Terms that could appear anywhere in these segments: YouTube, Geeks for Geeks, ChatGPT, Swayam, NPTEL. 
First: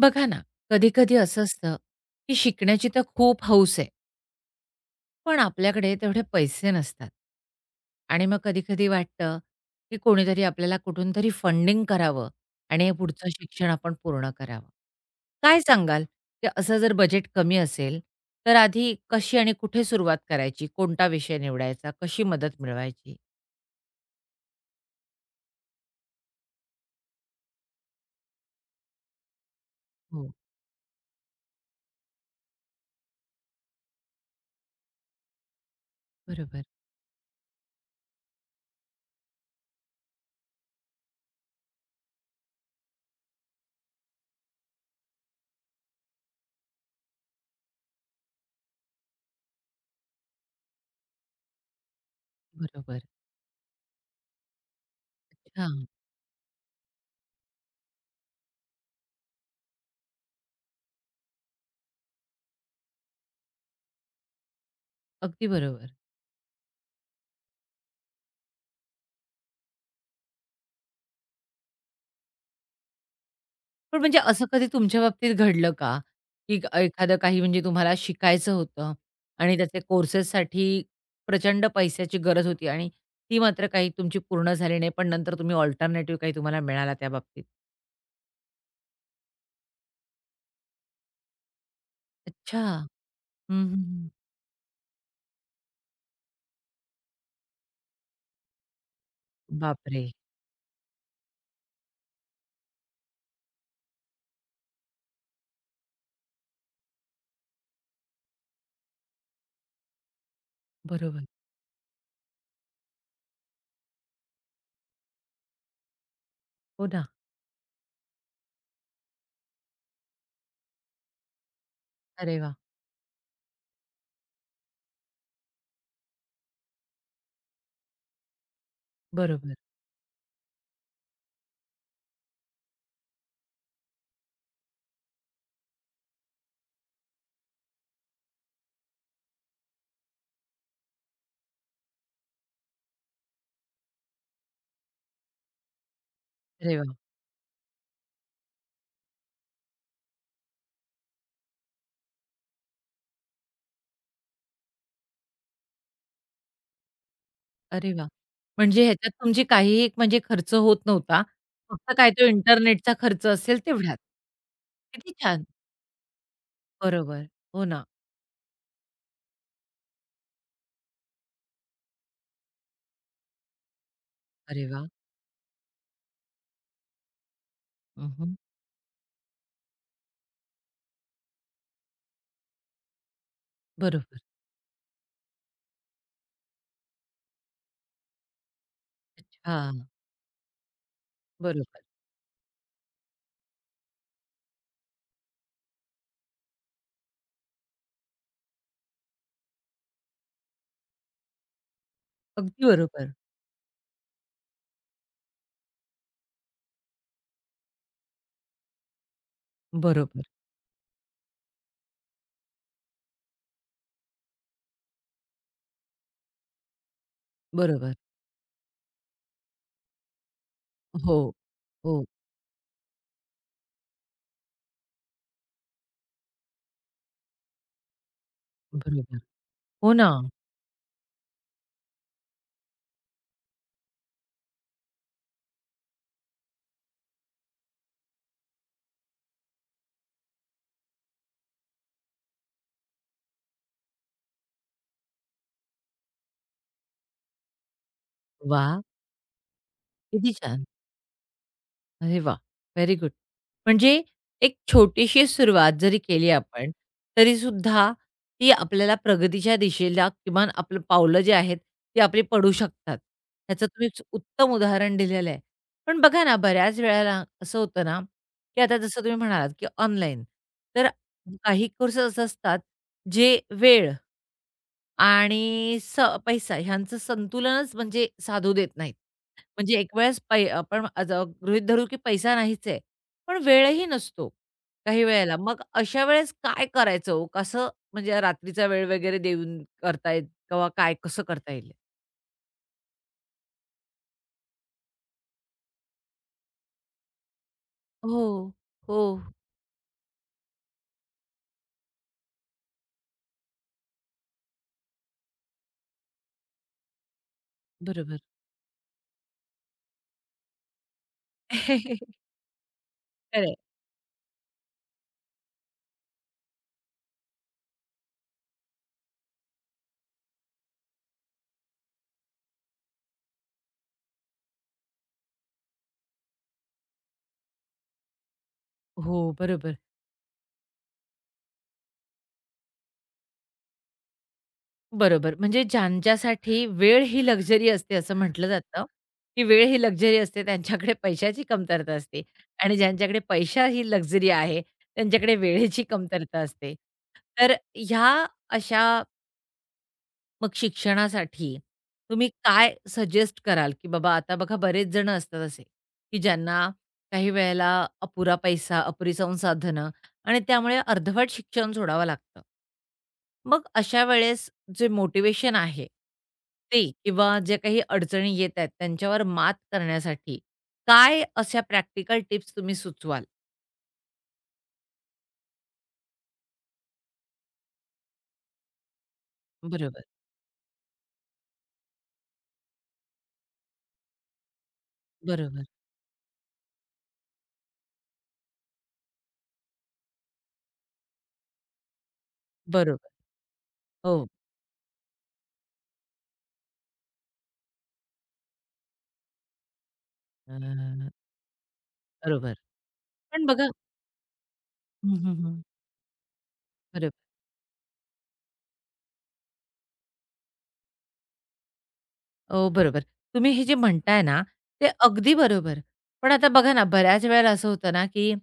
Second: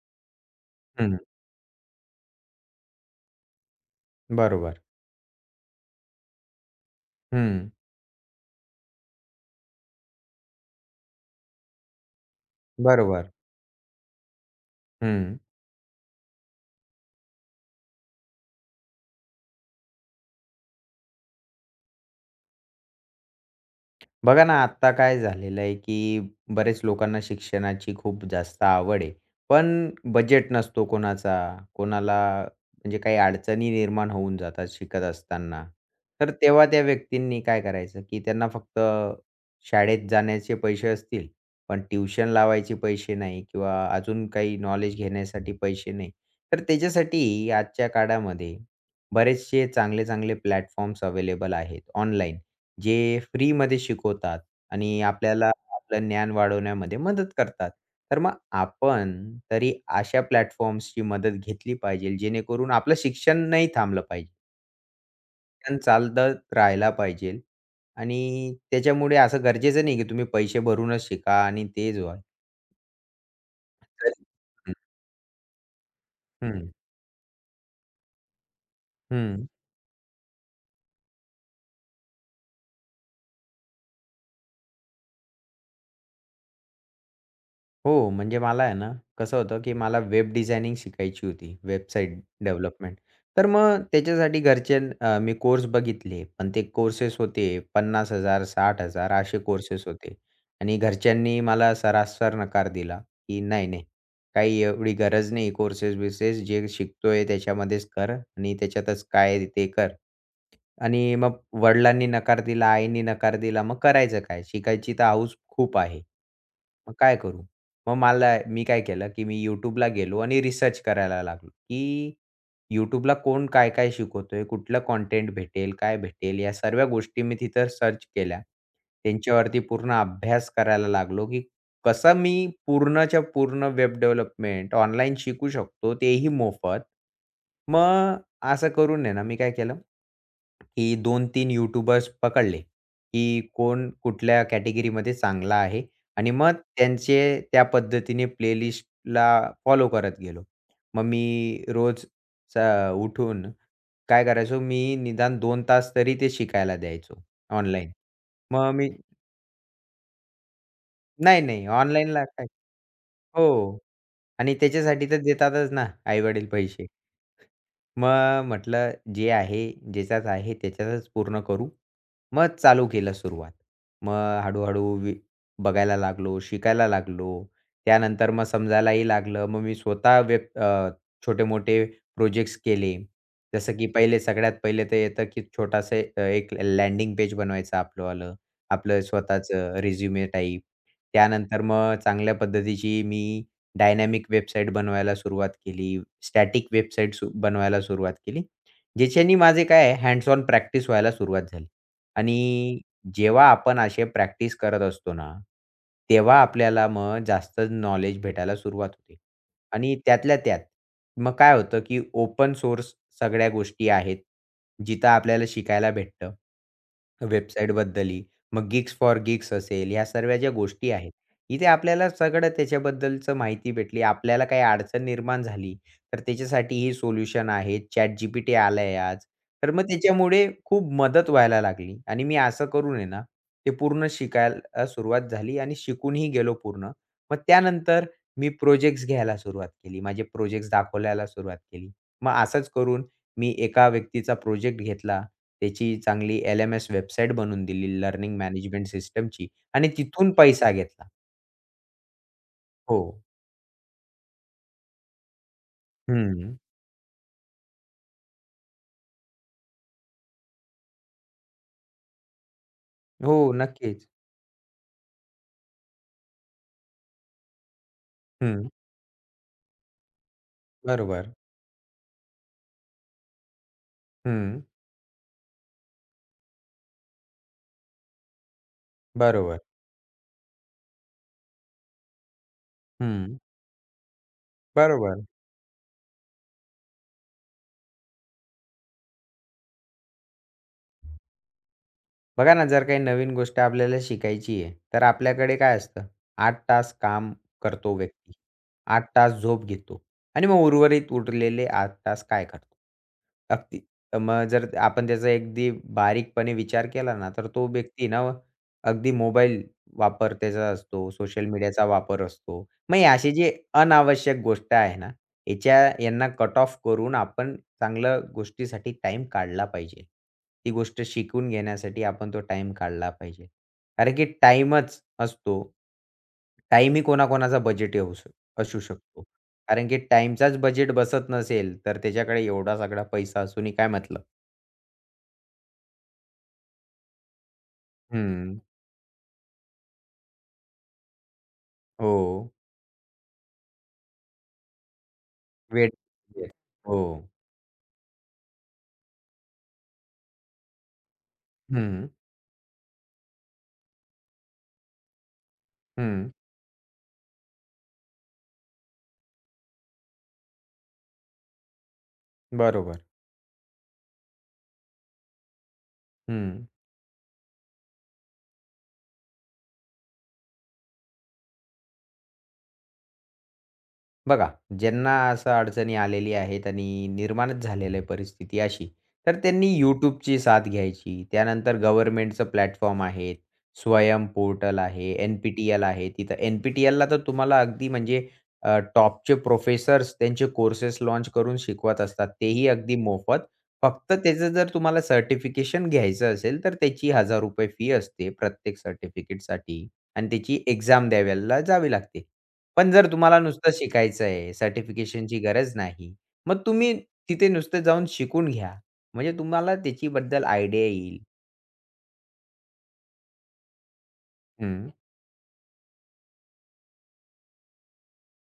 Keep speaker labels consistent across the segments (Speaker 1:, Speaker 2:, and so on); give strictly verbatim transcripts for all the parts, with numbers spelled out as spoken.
Speaker 1: बघा ना, कधी-कधी
Speaker 2: हं,
Speaker 1: असं असतं, की शिकण्याची तर खूप हौस आहे,
Speaker 2: बरोबर.
Speaker 1: पण आपल्याकडे तेवढे पैसे नसतात.
Speaker 2: हं,
Speaker 1: आणि मग कधी-कधी वाटतं, की कोणीतरी आपल्याला कुठून तरी फंडिंग करावं आणि हे पुढचं
Speaker 2: बरोबर.
Speaker 1: शिक्षण आपण पूर्ण करावं.
Speaker 2: हं.
Speaker 1: काय सांगाल, की असं जर बजेट कमी असेल, तर आधी कशी आणि कुठे सुरुवात करायची? कोणता विषय निवडायचा? कशी मदत मिळवायची?
Speaker 2: बघा ना, आत्ता काय झालेलं आहे, की बरेच लोकांना शिक्षणाची खूप जास्त आवड आहे. पण
Speaker 1: हो,
Speaker 2: बजेट नसतो कोणाचा. कोणाला म्हणजे काही अडचणी निर्माण होऊन जातात शिकत असताना. तर
Speaker 1: बरोबर,
Speaker 2: तेव्हा त्या व्यक्तींनी काय करायचं, की त्यांना फक्त शाळेत जाण्याचे पैसे असतील, पण ट्यूशन लावायचे पैसे नाही किंवा अजून काही नॉलेज घेण्यासाठी पैसे नाही. तर त्याच्यासाठी आजच्या काळामध्ये बरेचसे चांगले-चांगले प्लॅटफॉर्म्स अवेलेबल आहेत ऑनलाईन.
Speaker 1: बरोबर.
Speaker 2: जे फ्रीमध्ये शिकवतात आणि आपल्याला
Speaker 1: अच्छा,
Speaker 2: आपलं ज्ञान वाढवण्यामध्ये मदत करतात. तर मग आपण तरी अशा प्लॅटफॉर्म्सची मदत घेतली पाहिजे, जेणेकरून आपलं शिक्षण नाही थांबलं पाहिजे.
Speaker 1: अगदी
Speaker 2: शिक्षण
Speaker 1: बरोबर.
Speaker 2: चालत राहायला पाहिजे आणि त्याच्यामुळे असं गरजेचं नाही, की तुम्ही पैसे भरूनच शिका आणि तेच व्हा.
Speaker 1: पण म्हणजे असं कधी तुमच्या बाबतीत घडलं का?
Speaker 2: हं,
Speaker 1: की
Speaker 2: हं,
Speaker 1: एखादं काही म्हणजे तुम्हाला शिकायचं होतं आणि त्याचे कोर्सेससाठी प्रचंड पैशाची गरज होती आणि ती मात्र काही तुमची पूर्ण झाली नाही, पण नंतर तुम्ही अल्टरनेटिव्ह काही तुम्हाला मिळाला त्या बाबतीत?
Speaker 2: हो, म्हणजे मला आहे ना, कसं होतं, की मला वेब डिझायनिंग शिकायची होती, वेबसाईट
Speaker 1: अच्छा.
Speaker 2: डेव्हलपमेंट. तर
Speaker 1: हं, हं,
Speaker 2: मग
Speaker 1: हं.
Speaker 2: त्याच्यासाठी घरचे अ, मी कोर्स बघितले, पण ते कोर्सेस होते पन्नास हजार, साठ हजार असे कोर्सेस
Speaker 1: बापरे!
Speaker 2: होते. आणि घरच्यांनी मला सरासर नकार दिला, की "नाही, नाही, काही एवढी गरज नाही कोर्सेस-बिर्सेस, जे शिकतोय त्याच्यामध्येच कर आणि त्याच्यातच काय ते कर." आणि
Speaker 1: बरोबर.
Speaker 2: मग वडिलांनी नकार दिला, आईनी नकार दिला. मग करायचं काय? शिकायची तर हौस खूप आहे.
Speaker 1: हो
Speaker 2: मग
Speaker 1: ना.
Speaker 2: काय करू? मग मला मी काय केलं, की मी YouTubeला गेलो आणि रिसर्च करायला लागलो, की
Speaker 1: अरे वाह!
Speaker 2: YouTubeला कोण काय-काय शिकवतोय, कुठलं कंटेंट भेटेल, काय भेटेल या सर्व गोष्टी मी तिथं सर्च केल्या.
Speaker 1: बरोबर.
Speaker 2: त्यांच्यावरती पूर्ण अभ्यास करायला लागलो, की कसं मी पूर्णच्या पूर्ण वेब डेव्हलपमेंट ऑनलाईन शिकू शकतो, तेही मोफत. मग असं करून आहे ना, मी काय केलं, की दोन तीन यूट्यूबर्स पकडले, की कोण कुठल्या कॅटेगरीमध्ये चांगला आहे आणि मग
Speaker 1: अरे वाह!
Speaker 2: त्यांचे त्या पद्धतीने प्लेलिस्टला फॉलो करत गेलो. मग मी रोज स उठून काय करायचो, मी निदान दोन तास तरी ते शिकायला द्यायचो ऑनलाईन.
Speaker 1: अरे वाह!
Speaker 2: मग
Speaker 1: म्हणजे
Speaker 2: मी
Speaker 1: ह्याच्यात तुमची काहीही एक म्हणजे खर्च होत नव्हता.
Speaker 2: नाही, नाही
Speaker 1: फक्त काय
Speaker 2: ऑनलाईनला
Speaker 1: तो
Speaker 2: काय
Speaker 1: इंटरनेटचा खर्च असेल
Speaker 2: हो
Speaker 1: तेवढाच.
Speaker 2: आणि त्याच्यासाठी
Speaker 1: किती
Speaker 2: तर
Speaker 1: छान.
Speaker 2: देतातच ना आई-वडील पैसे.
Speaker 1: बरोबर. हो ना.
Speaker 2: मग म्हटलं जे आहे, ज्याच्याच आहे त्याच्यातच पूर्ण करू. मग चालू केलं सुरुवात. मग
Speaker 1: अरे
Speaker 2: हळू-हळू
Speaker 1: वाह!
Speaker 2: वि बघायला लागलो, शिकायला लागलो. त्यानंतर मग समजायलाही लागलं. मग मी स्वतः व्यक्त अ, छोटे-मोठे प्रोजेक्ट्स केले. जसं की
Speaker 1: बरोबर.
Speaker 2: पहिले सगळ्यात पहिले तर येतं की छोटासा अ, एक लँडिंग पेज बनवायचं आपलंवालं. आपलं
Speaker 1: अच्छा.
Speaker 2: स्वतःचं
Speaker 1: हां,
Speaker 2: रिझ्युमे टाइप. त्यानंतर
Speaker 1: बरोबर.
Speaker 2: मग चांगल्या पद्धतीची मी डायनॅमिक वेबसाईट बनवायला सुरुवात केली, स्टॅटिक वेबसाईट सु बनवायला सुरुवात केली. ज्याच्यानी माझे काय आहे हँड्स ऑन प्रॅक्टिस व्हायला सुरुवात झाली.
Speaker 1: अगदी
Speaker 2: आणि
Speaker 1: बरोबर.
Speaker 2: जेव्हा आपण असे प्रॅक्टिस करत असतो ना, तेव्हा आपल्याला मग जास्त नॉलेज भेटायला सुरुवात होते. आणि
Speaker 1: बरोबर,
Speaker 2: त्यातल्या त्यात मग काय होतं, की ओपन सोर्स सगळ्या गोष्टी आहेत. जिथं आपल्याला शिकायला भेटतं.
Speaker 1: बरोबर.
Speaker 2: वेबसाईटबद्दलही. मग Geeks for Geeks असेल, ह्या सर्व ज्या गोष्टी आहेत
Speaker 1: हो,
Speaker 2: इथे
Speaker 1: हो.
Speaker 2: आपल्याला सगळं त्याच्याबद्दलचं माहिती भेटली. आपल्याला काही अडचण निर्माण झाली, तर त्याच्यासाठी हे सोल्युशन आहे. ChatGPT आलंय आज.
Speaker 1: बरोबर.
Speaker 2: तर मग
Speaker 1: हो ना.
Speaker 2: त्याच्यामुळे खूप मदत व्हायला लागली आणि मी असं करून आहे ना, ते पूर्ण शिकायला सुरुवात झाली आणि शिकूनही गेलो पूर्ण. मग त्यानंतर मी प्रोजेक्ट्स घ्यायला सुरुवात केली. माझे प्रोजेक्ट्स दाखवायला सुरुवात केली. मग असंच करून मी एका व्यक्तीचा प्रोजेक्ट घेतला. त्याची चांगली एल-एम-एस वेबसाईट बनवून दिली लर्निंग
Speaker 1: वा,
Speaker 2: मॅनेजमेंट सिस्टमची आणि तिथून
Speaker 1: किती छान.
Speaker 2: पैसा घेतला.
Speaker 1: अरे वाह! व्हेरी
Speaker 2: हो.
Speaker 1: गुड. म्हणजे एक छोटीशी सुरुवात जरी केली
Speaker 2: हं.
Speaker 1: आपण, तरी सुद्धा ती आपल्याला प्रगतीच्या दिशेला किमान आपलं पावलं जे आहेत, ती आपली पडू शकतात.
Speaker 2: हो,
Speaker 1: ह्याचं तुम्ही स-
Speaker 2: नक्कीच.
Speaker 1: उत्तम उदाहरण दिलेलं आहे. पण बघा ना, बऱ्याच वेळेला असं होतं ना, की
Speaker 2: हं.
Speaker 1: आता जसं तुम्ही म्हणालात, की ऑनलाईन. तर
Speaker 2: बरोबर.
Speaker 1: काही कोर्सेस असे असतात, जे वेळ
Speaker 2: हं.
Speaker 1: आणि स पैसा ह्यांचं संतुलनच म्हणजे साधू देत नाहीत.
Speaker 2: बरोबर.
Speaker 1: म्हणजे एक वेळेस पै आपण आज गृहीत धरू की पैसा नाहीच आहे.
Speaker 2: हं.
Speaker 1: पण वेळही नसतो काही
Speaker 2: बरोबर.
Speaker 1: वेळेला. मग अशा वेळेस काय करायचं हो? कसं म्हणजे रात्रीचा वेळ वगैरे देऊन करता येईल किंवा काय कसं करता येईल?
Speaker 2: बघा ना, जर काही नवीन गोष्ट आपल्याला शिकायची आहे, तर आपल्याकडे काय असतं, आठ तास काम करतो व्यक्ती,
Speaker 1: हो, हो.
Speaker 2: आठ तास झोप घेतो आणि मग उर्वरित उरलेले आठ तास काय करतो? अगदी मग जर आपण त्याचा अगदी बारीकपणे विचार केला ना, तर तो व्यक्ती
Speaker 1: बरोबर.
Speaker 2: ना अगदी मोबाईल वापर त्याचा असतो, सोशल मीडियाचा वापर असतो. मग हे असे जे
Speaker 1: खरंय.
Speaker 2: अनावश्यक गोष्ट आहे ना, याच्या यांना कट ऑफ करून आपण चांगल्या गोष्टीसाठी टाईम काढला पाहिजे. ती गोष्ट शिकून घेण्यासाठी आपण तो टाईम काढला पाहिजे. कारण की टाईमच असतो. टाईमही कोणाकोणाचा बजेट येऊ शक असू
Speaker 1: हो,
Speaker 2: शकतो.
Speaker 1: बरोबर.
Speaker 2: कारण की टाईमचाच बजेट बसत नसेल, तर त्याच्याकडे एवढा सगळा पैसा असूनही काय मतलब?
Speaker 1: बरोबर. म्हणजे ज्यांच्यासाठी वेळ ही लक्झरी असते असं म्हटलं
Speaker 2: हं.
Speaker 1: जातं, की वेळ ही लक्झरी असते त्यांच्याकडे पैशाची कमतरता
Speaker 2: हो.
Speaker 1: असते आणि ज्यांच्याकडे पैसा ही लक्झरी आहे, त्यांच्याकडे वेळेची
Speaker 2: वेळ
Speaker 1: कमतरता असते.
Speaker 2: हो.
Speaker 1: तर ह्या अशा मग शिक्षणासाठी
Speaker 2: हं,
Speaker 1: तुम्ही काय सजेस्ट कराल, की बाबा आता बघा बरेच जण असतात असे, की
Speaker 2: हं.
Speaker 1: ज्यांना काही वेळेला अपुरा पैसा, अपुरी संसाधनं आणि त्यामुळे अर्धवट शिक्षण सोडावं लागतं.
Speaker 2: बरोबर.
Speaker 1: मग अशा वेळेस जे मोटिव्हेशन आहे,
Speaker 2: हं.
Speaker 1: ते किंवा जे काही अडचणी येत आहेत, त्यांच्यावर मात करण्यासाठी काय अशा प्रॅक्टिकल टिप्स तुम्ही सुचवाल?
Speaker 2: बघा, ज्यांना असं अडचणी आलेल्या आहेत आणि निर्माणच झालेली आहे परिस्थिती अशी, तर त्यांनी
Speaker 1: बरोबर,
Speaker 2: YouTubeची साथ घ्यायची. त्यानंतर गव्हर्नमेंटचं प्लॅटफॉर्म आहेत, स्वयं पोर्टल आहे,
Speaker 1: बरोबर,
Speaker 2: एन-पी-टी-एल आहे. तिथं एन-पी-टी-एलला तर तुम्हाला अगदी म्हणजे टॉपचे प्रोफेसर्स त्यांचे कोर्सेस लाँच करून शिकवत असतात. तेही अगदी
Speaker 1: बरोबर.
Speaker 2: मोफत. फक्त
Speaker 1: हो.
Speaker 2: त्याचं जर तुम्हाला सर्टिफिकेशन घ्यायचं असेल, तर त्याची ₹एक हजार फी असते प्रत्येक सर्टिफिकेटसाठी आणि
Speaker 1: अ,
Speaker 2: त्याची एक्झाम द्यायला जावी लागते.
Speaker 1: बरोबर.
Speaker 2: पण जर तुम्हाला
Speaker 1: पण बघा
Speaker 2: नुसतं शिकायचं आहे,
Speaker 1: हं, हं,
Speaker 2: सर्टिफिकेशनची
Speaker 1: हं.
Speaker 2: गरज नाही. मग तुम्ही
Speaker 1: बरोबर.
Speaker 2: तिथे नुसतं जाऊन शिकून घ्या. म्हणजे तुम्हाला त्याच्याबद्दल आयडिया येईल.
Speaker 1: हो, बरोबर. तुम्ही हे जे म्हणताय ना, ते
Speaker 2: हं,
Speaker 1: अगदी बरोबर. पण आता बघा ना, बऱ्याच वेळेला असं होतं ना, की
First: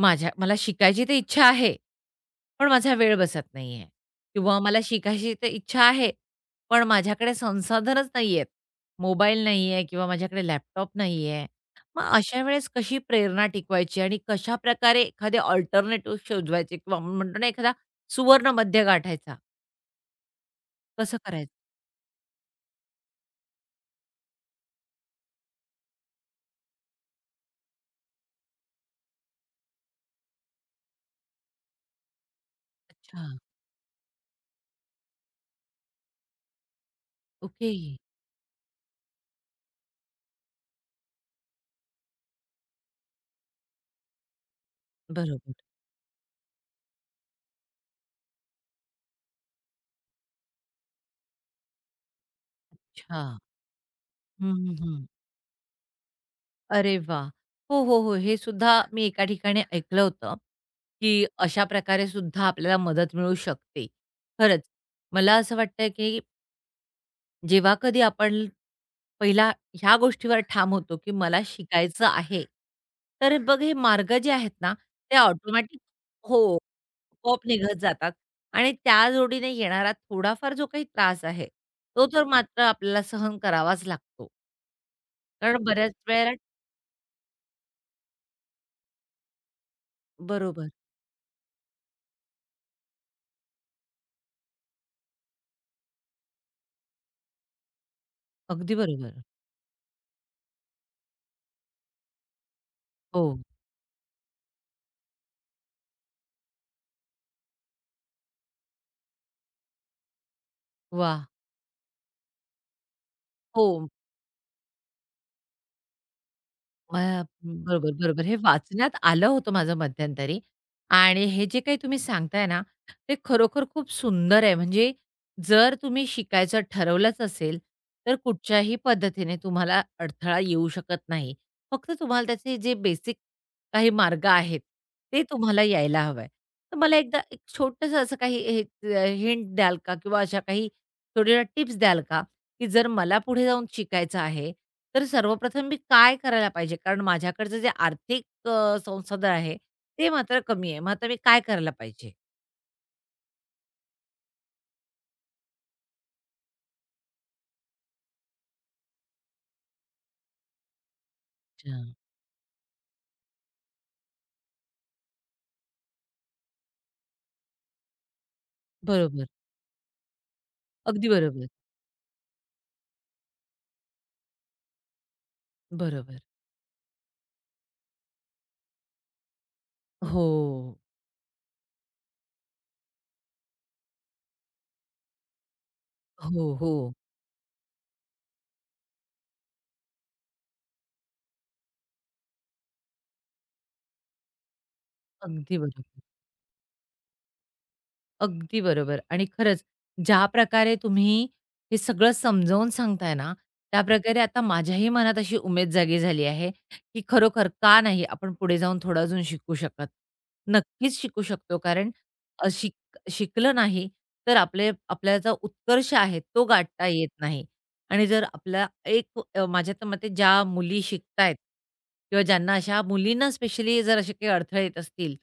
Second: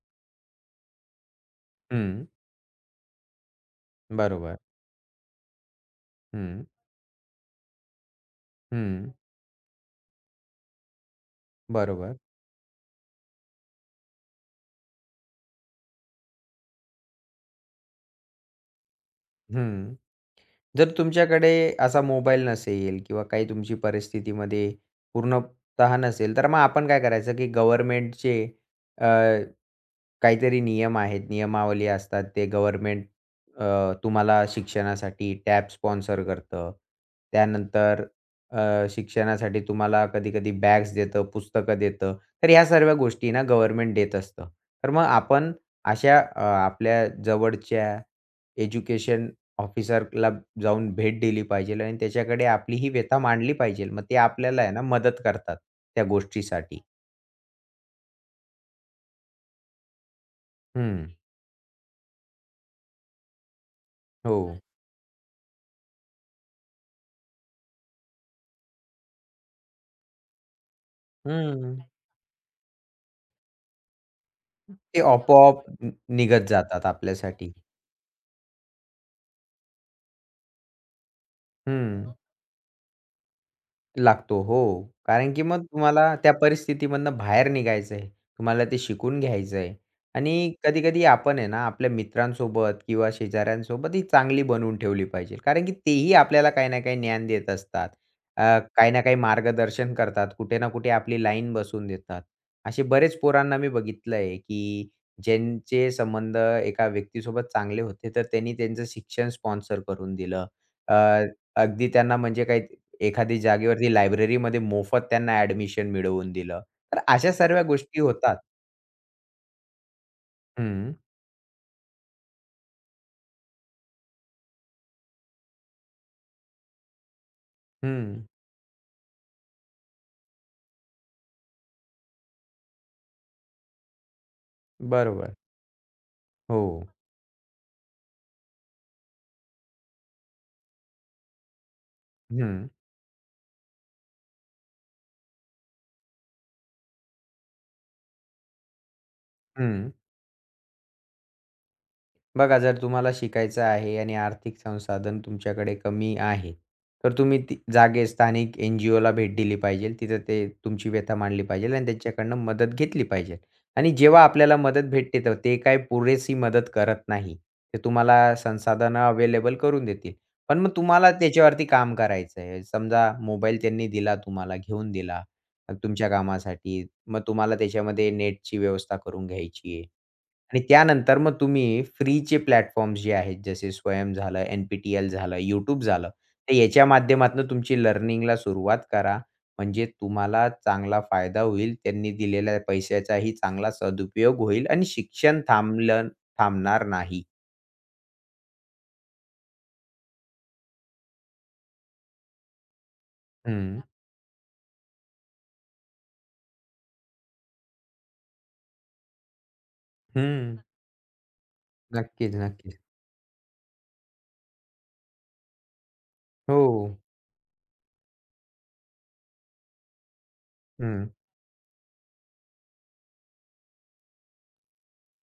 Speaker 1: माझ्या मला शिकायची तर इच्छा आहे,
Speaker 2: हं.
Speaker 1: पण माझा वेळ बसत नाहीये किंवा
Speaker 2: बरोबर.
Speaker 1: मला शिकायची तर इच्छा आहे,
Speaker 2: हं,
Speaker 1: पण माझ्याकडे संसाधनच नाहीयेत.
Speaker 2: हं.
Speaker 1: मोबाईल नाहीये किंवा माझ्याकडे लॅपटॉप नाहीये. मग
Speaker 2: बरोबर.
Speaker 1: अशा वेळेस कशी प्रेरणा टिकवायची आणि कशाप्रकारे एखादे अल्टरनेटिव्ह शोधवायचे किंवा आपण म्हणतो ना एखादा सुवर्ण मध्य गाठायचा.
Speaker 2: हं. जर
Speaker 1: कसं
Speaker 2: तुमच्याकडे
Speaker 1: करायचं?
Speaker 2: असा मोबाईल नसेल किंवा काही तुमची परिस्थितीमध्ये पूर्णतः नसेल, तर मग आपण काय करायचं, की गव्हर्नमेंटचे काहीतरी नियम आहेत, नियमावली असतात. ते गव्हर्नमेंट
Speaker 1: अच्छा.
Speaker 2: अ, तुम्हाला शिक्षणासाठी टॅब स्पॉन्सर करतं.
Speaker 1: ओके.
Speaker 2: त्यानंतर अ, शिक्षणासाठी तुम्हाला कधी-कधी बॅग्स देतं, पुस्तकं देतं. तर ह्या सर्व गोष्टी ना गव्हर्नमेंट देत असतं. तर मग आपण
Speaker 1: बरोबर.
Speaker 2: अशा अ, आपल्या जवळच्या एज्युकेशन ऑफिसरला जाऊन भेट दिली पाहिजेल आणि त्याच्याकडे आपली ही व्यथा
Speaker 1: अच्छा.
Speaker 2: मांडली पाहिजेल. मग ते
Speaker 1: हं,
Speaker 2: आपल्याला आहे ना
Speaker 1: हं,
Speaker 2: मदत करतात त्या गोष्टीसाठी.
Speaker 1: अरे वा, हो, हो, हो. हे सुद्धा मी एका ठिकाणी ऐकलं होतं,
Speaker 2: हं.
Speaker 1: की अशा प्रकारे सुद्धा आपल्याला मदत मिळू शकते.
Speaker 2: हो.
Speaker 1: खरंच, मला असं वाटतं, की जेव्हा कधी आपण पहिला ह्या गोष्टीवर ठाम होतो, की मला
Speaker 2: बरं.
Speaker 1: शिकायचं आहे, तर बघ हे मार्ग जे आहेत ना,
Speaker 2: ते
Speaker 1: ते
Speaker 2: आपोआप
Speaker 1: ऑटोमॅटिक
Speaker 2: न
Speaker 1: हो,
Speaker 2: निघत जातात
Speaker 1: आपोआप
Speaker 2: आपल्यासाठी.
Speaker 1: निघत जातात आणि त्या जोडीने येणारा थोडाफार जो काही त्रास आहे, तो
Speaker 2: हं.
Speaker 1: तर मात्र आपल्याला सहन करावाच लागतो.
Speaker 2: लागतो. हो. कारण की
Speaker 1: कारण
Speaker 2: मग
Speaker 1: बऱ्याच
Speaker 2: तुम्हाला
Speaker 1: वेळेला
Speaker 2: त्या परिस्थितीमधनं बाहेर निघायचं आहे. तुम्हाला ते शिकून घ्यायचं आहे. आणि
Speaker 1: बरोबर.
Speaker 2: कधी-कधी आपण आहे ना, आपल्या मित्रांसोबत किंवा शेजाऱ्यांसोबत ही चांगली बनवून ठेवली पाहिजे. कारण की तेही आपल्याला काही ना काही ज्ञान देत असतात. अ,
Speaker 1: अगदी
Speaker 2: काही ना
Speaker 1: बरोबर.
Speaker 2: काही मार्गदर्शन करतात. कुठे ना कुठे आपली लाईन बसवून देतात. असे बरेच
Speaker 1: हो.
Speaker 2: पोरांना मी बघितलं आहे, की ज्यांचे संबंध एका व्यक्तीसोबत चांगले होते, तर त्यांनी त्यांचं शिक्षण स्पॉन्सर करून दिलं. अ,
Speaker 1: वाह!
Speaker 2: अगदी त्यांना म्हणजे काही एखादी
Speaker 1: हो.
Speaker 2: जागेवरती लायब्ररीमध्ये मोफत त्यांना ॲडमिशन मिळवून दिलं.
Speaker 1: अ,
Speaker 2: तर
Speaker 1: हं.
Speaker 2: अशा सर्व
Speaker 1: बरोबर,
Speaker 2: गोष्टी
Speaker 1: बरोबर. हे
Speaker 2: होतात.
Speaker 1: वाचण्यात आलं होतं माझं मध्यंतरी
Speaker 2: हं,
Speaker 1: आणि हे जे काही तुम्ही सांगताय ना, ते खरोखर खूप सुंदर आहे. म्हणजे जर तुम्ही शिकायचं ठरवलंच असेल, तर
Speaker 2: हं.
Speaker 1: कुठच्याही पद्धतीने तुम्हाला अडथळा येऊ शकत नाही. फक्त तुम्हाला त्याचे जे बेसिक काही मार्ग आहेत, ते
Speaker 2: बरोबर.
Speaker 1: तुम्हाला यायला हवंय.
Speaker 2: हो.
Speaker 1: तर मला एकदा एक छोटंसं असं काही हिंट द्याल का? किंवा अशा काही थोड्या टिप्स द्याल का? की
Speaker 2: हं,
Speaker 1: जर मला पुढे जाऊन शिकायचं आहे, तर सर्वप्रथम मी काय करायला पाहिजे? कारण माझ्याकडचं जे आर्थिक अ, संसाधन आहे,
Speaker 2: हं.
Speaker 1: ते मात्र कमी आहे. मग आता मी काय करायला पाहिजे?
Speaker 2: बघा, जर तुम्हाला शिकायचं आहे आणि आर्थिक संसाधन तुमच्याकडे कमी आहे, तर तुम्ही ती जागे स्थानिक एन-जी-ओला भेट दिली पाहिजे. तिथं ते तुमची व्यथा मांडली पाहिजे
Speaker 1: अच्छा.
Speaker 2: आणि त्यांच्याकडनं मदत घेतली पाहिजे. आणि जेव्हा आपल्याला मदत भेटते, तर ते काय पुरेशी मदत करत नाही. ते तुम्हाला संसाधनं
Speaker 1: बरोबर.
Speaker 2: अवेलेबल करून देतील. पण मग
Speaker 1: अगदी
Speaker 2: तुम्हाला
Speaker 1: बरोबर.
Speaker 2: त्याच्यावरती काम करायचं आहे. समजा मोबाईल त्यांनी दिला तुम्हाला, घेऊन दिला अ, तुमच्या
Speaker 1: बरोबर.
Speaker 2: कामासाठी. मग तुम्हाला त्याच्यामध्ये नेटची व्यवस्था करून घ्यायची आहे.
Speaker 1: हो.
Speaker 2: आणि त्यानंतर मग तुम्ही फ्रीचे प्लॅटफॉर्म्स जे आहेत, जसे स्वयं झालं, एन-पी-टी-एल झालं, YouTube झालं,
Speaker 1: हो,
Speaker 2: तर याच्या
Speaker 1: हो.
Speaker 2: माध्यमातून तुमची लर्निंगला सुरुवात करा. म्हणजे तुम्हाला चांगला फायदा होईल. त्यांनी दिलेल्या पैशाचाही चांगला सदुपयोग होईल आणि शिक्षण
Speaker 1: अगदी बरोबर.
Speaker 2: थांबलं थांबणार नाही.
Speaker 1: अगदी बरोबर आणि खरंच ज्या प्रकारे तुम्ही हे सगळं समजावून सांगताय ना,
Speaker 2: हं,
Speaker 1: त्या
Speaker 2: नक्कीच,
Speaker 1: प्रकारे आता माझ्याही मनात अशी उमेद जागी झाली आहे, की खरोखर का नाही आपण पुढे जाऊन थोडं अजून शिकू शकत? नक्कीच शिकू शकतो कारण
Speaker 2: नक्कीच.
Speaker 1: अ, शिक
Speaker 2: नक्कीच,
Speaker 1: शिकलं नाही तर आपले आपल्याचा उत्कर्ष आहे तो
Speaker 2: हो.
Speaker 1: गाठता येत नाही. आणि जर आपल्या एक अ, माझ्या तर मते ज्या मुली
Speaker 2: बरोबर आहे.
Speaker 1: शिकतायत किंवा ज्यांना अशा मुलींना स्पेशली जर असे काही अडथळे येत असतील,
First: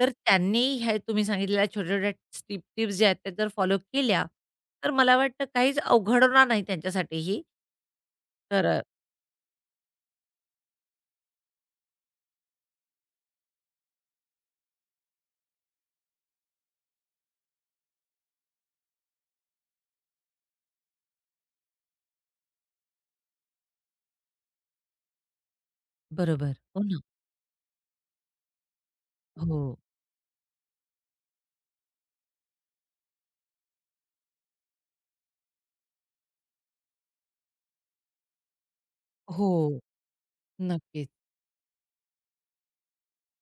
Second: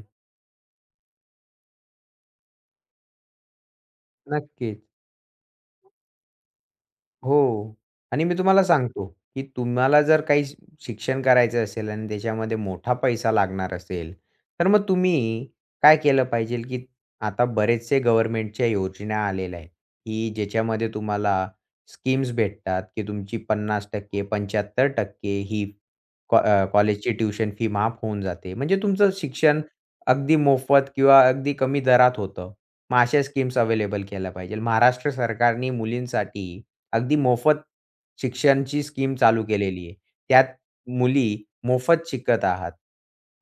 Speaker 1: तर त्यांनी ह्या तुम्ही सांगितलेल्या छोट्या-छोट्या स्टीप टिप्स ज्या आहेत त्या जर फॉलो केल्या,
Speaker 2: नक्कीच.
Speaker 1: तर मला वाटतं काहीच अवघड होणार नाही त्यांच्यासाठीही.
Speaker 2: हो. आणि मी तुम्हाला
Speaker 1: तर अ,
Speaker 2: सांगतो, की तुम्हाला जर काही शि शिक्षण करायचं असेल आणि त्याच्यामध्ये मोठा पैसा लागणार असेल, तर मग तुम्ही काय केलं पाहिजेल, की आता बरेचसे गव्हर्नमेंटच्या योजना आलेल्या आहेत, की ज्याच्यामध्ये तुम्हाला स्कीम्स भेटतात, की तुमची पन्नास टक्के पंच्याहत्तर टक्के ही कॉ
Speaker 1: बरोबर.
Speaker 2: अ,
Speaker 1: हो ना.
Speaker 2: कॉलेजची ट्युशन फी माफ होऊन जाते. म्हणजे तुमचं
Speaker 1: हो.
Speaker 2: शिक्षण अगदी मोफत किंवा अगदी कमी दरात होतं. मग अशा स्कीम्स अवेलेबल केल्या पाहिजेल. महाराष्ट्र सरकारने मुलींसाठी अगदी मोफत शिक्षणची स्कीम चालू
Speaker 1: हो.
Speaker 2: केलेली आहे. त्यात
Speaker 1: नक्कीच.
Speaker 2: मुली मोफत शिकत आहात.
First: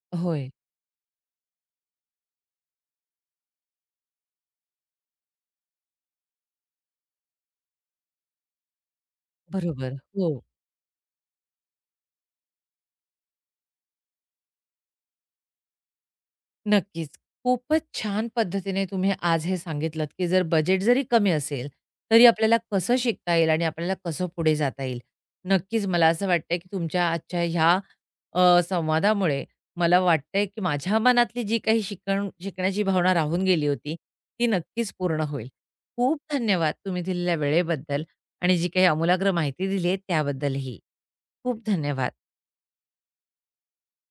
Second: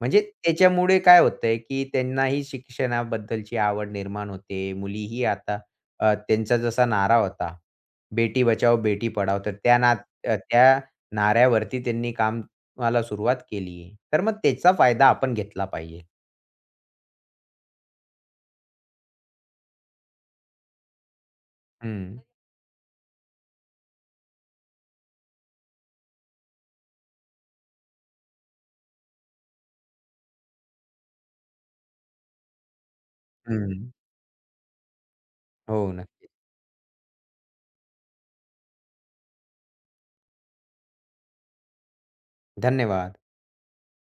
Speaker 2: म्हणजे
Speaker 1: होय.
Speaker 2: त्याच्यामुळे काय होतंय, की त्यांनाही शिक्षणाबद्दलची आवड निर्माण होते. मुलीही आता अ, त्यांचा जसा नारा होता, "बेटी बचाओ, बेटी पढाओ." तर त्या ना
Speaker 1: बरोबर. हो.
Speaker 2: अ, त्या नाऱ्यावरती त्यांनी कामाला सुरुवात केली आहे. तर मग त्याचा फायदा आपण घेतला पाहिजे.
Speaker 1: नक्कीच. खूपच छान पद्धतीने तुम्ही आज हे सांगितलत, की जर बजेट जरी कमी असेल,
Speaker 2: हं,
Speaker 1: तरी आपल्याला कसं शिकता येईल आणि आपल्याला कसं पुढे जाता येईल. नक्कीच मला असं वाटतंय, की तुमच्या आजच्या ह्या अ, संवादामुळे मला वाटतंय, की माझ्या मनातली जी काही शिकण शिकण्याची भावना राहून गेली
Speaker 2: हं.
Speaker 1: होती, ती नक्कीच पूर्ण होईल.
Speaker 2: हो,
Speaker 1: खूप
Speaker 2: नक्कीच.
Speaker 1: धन्यवाद तुम्ही दिलेल्या वेळेबद्दल आणि जी काही अमूलाग्र माहिती दिली आहे त्याबद्दलही. खूप धन्यवाद.
Speaker 2: धन्यवाद.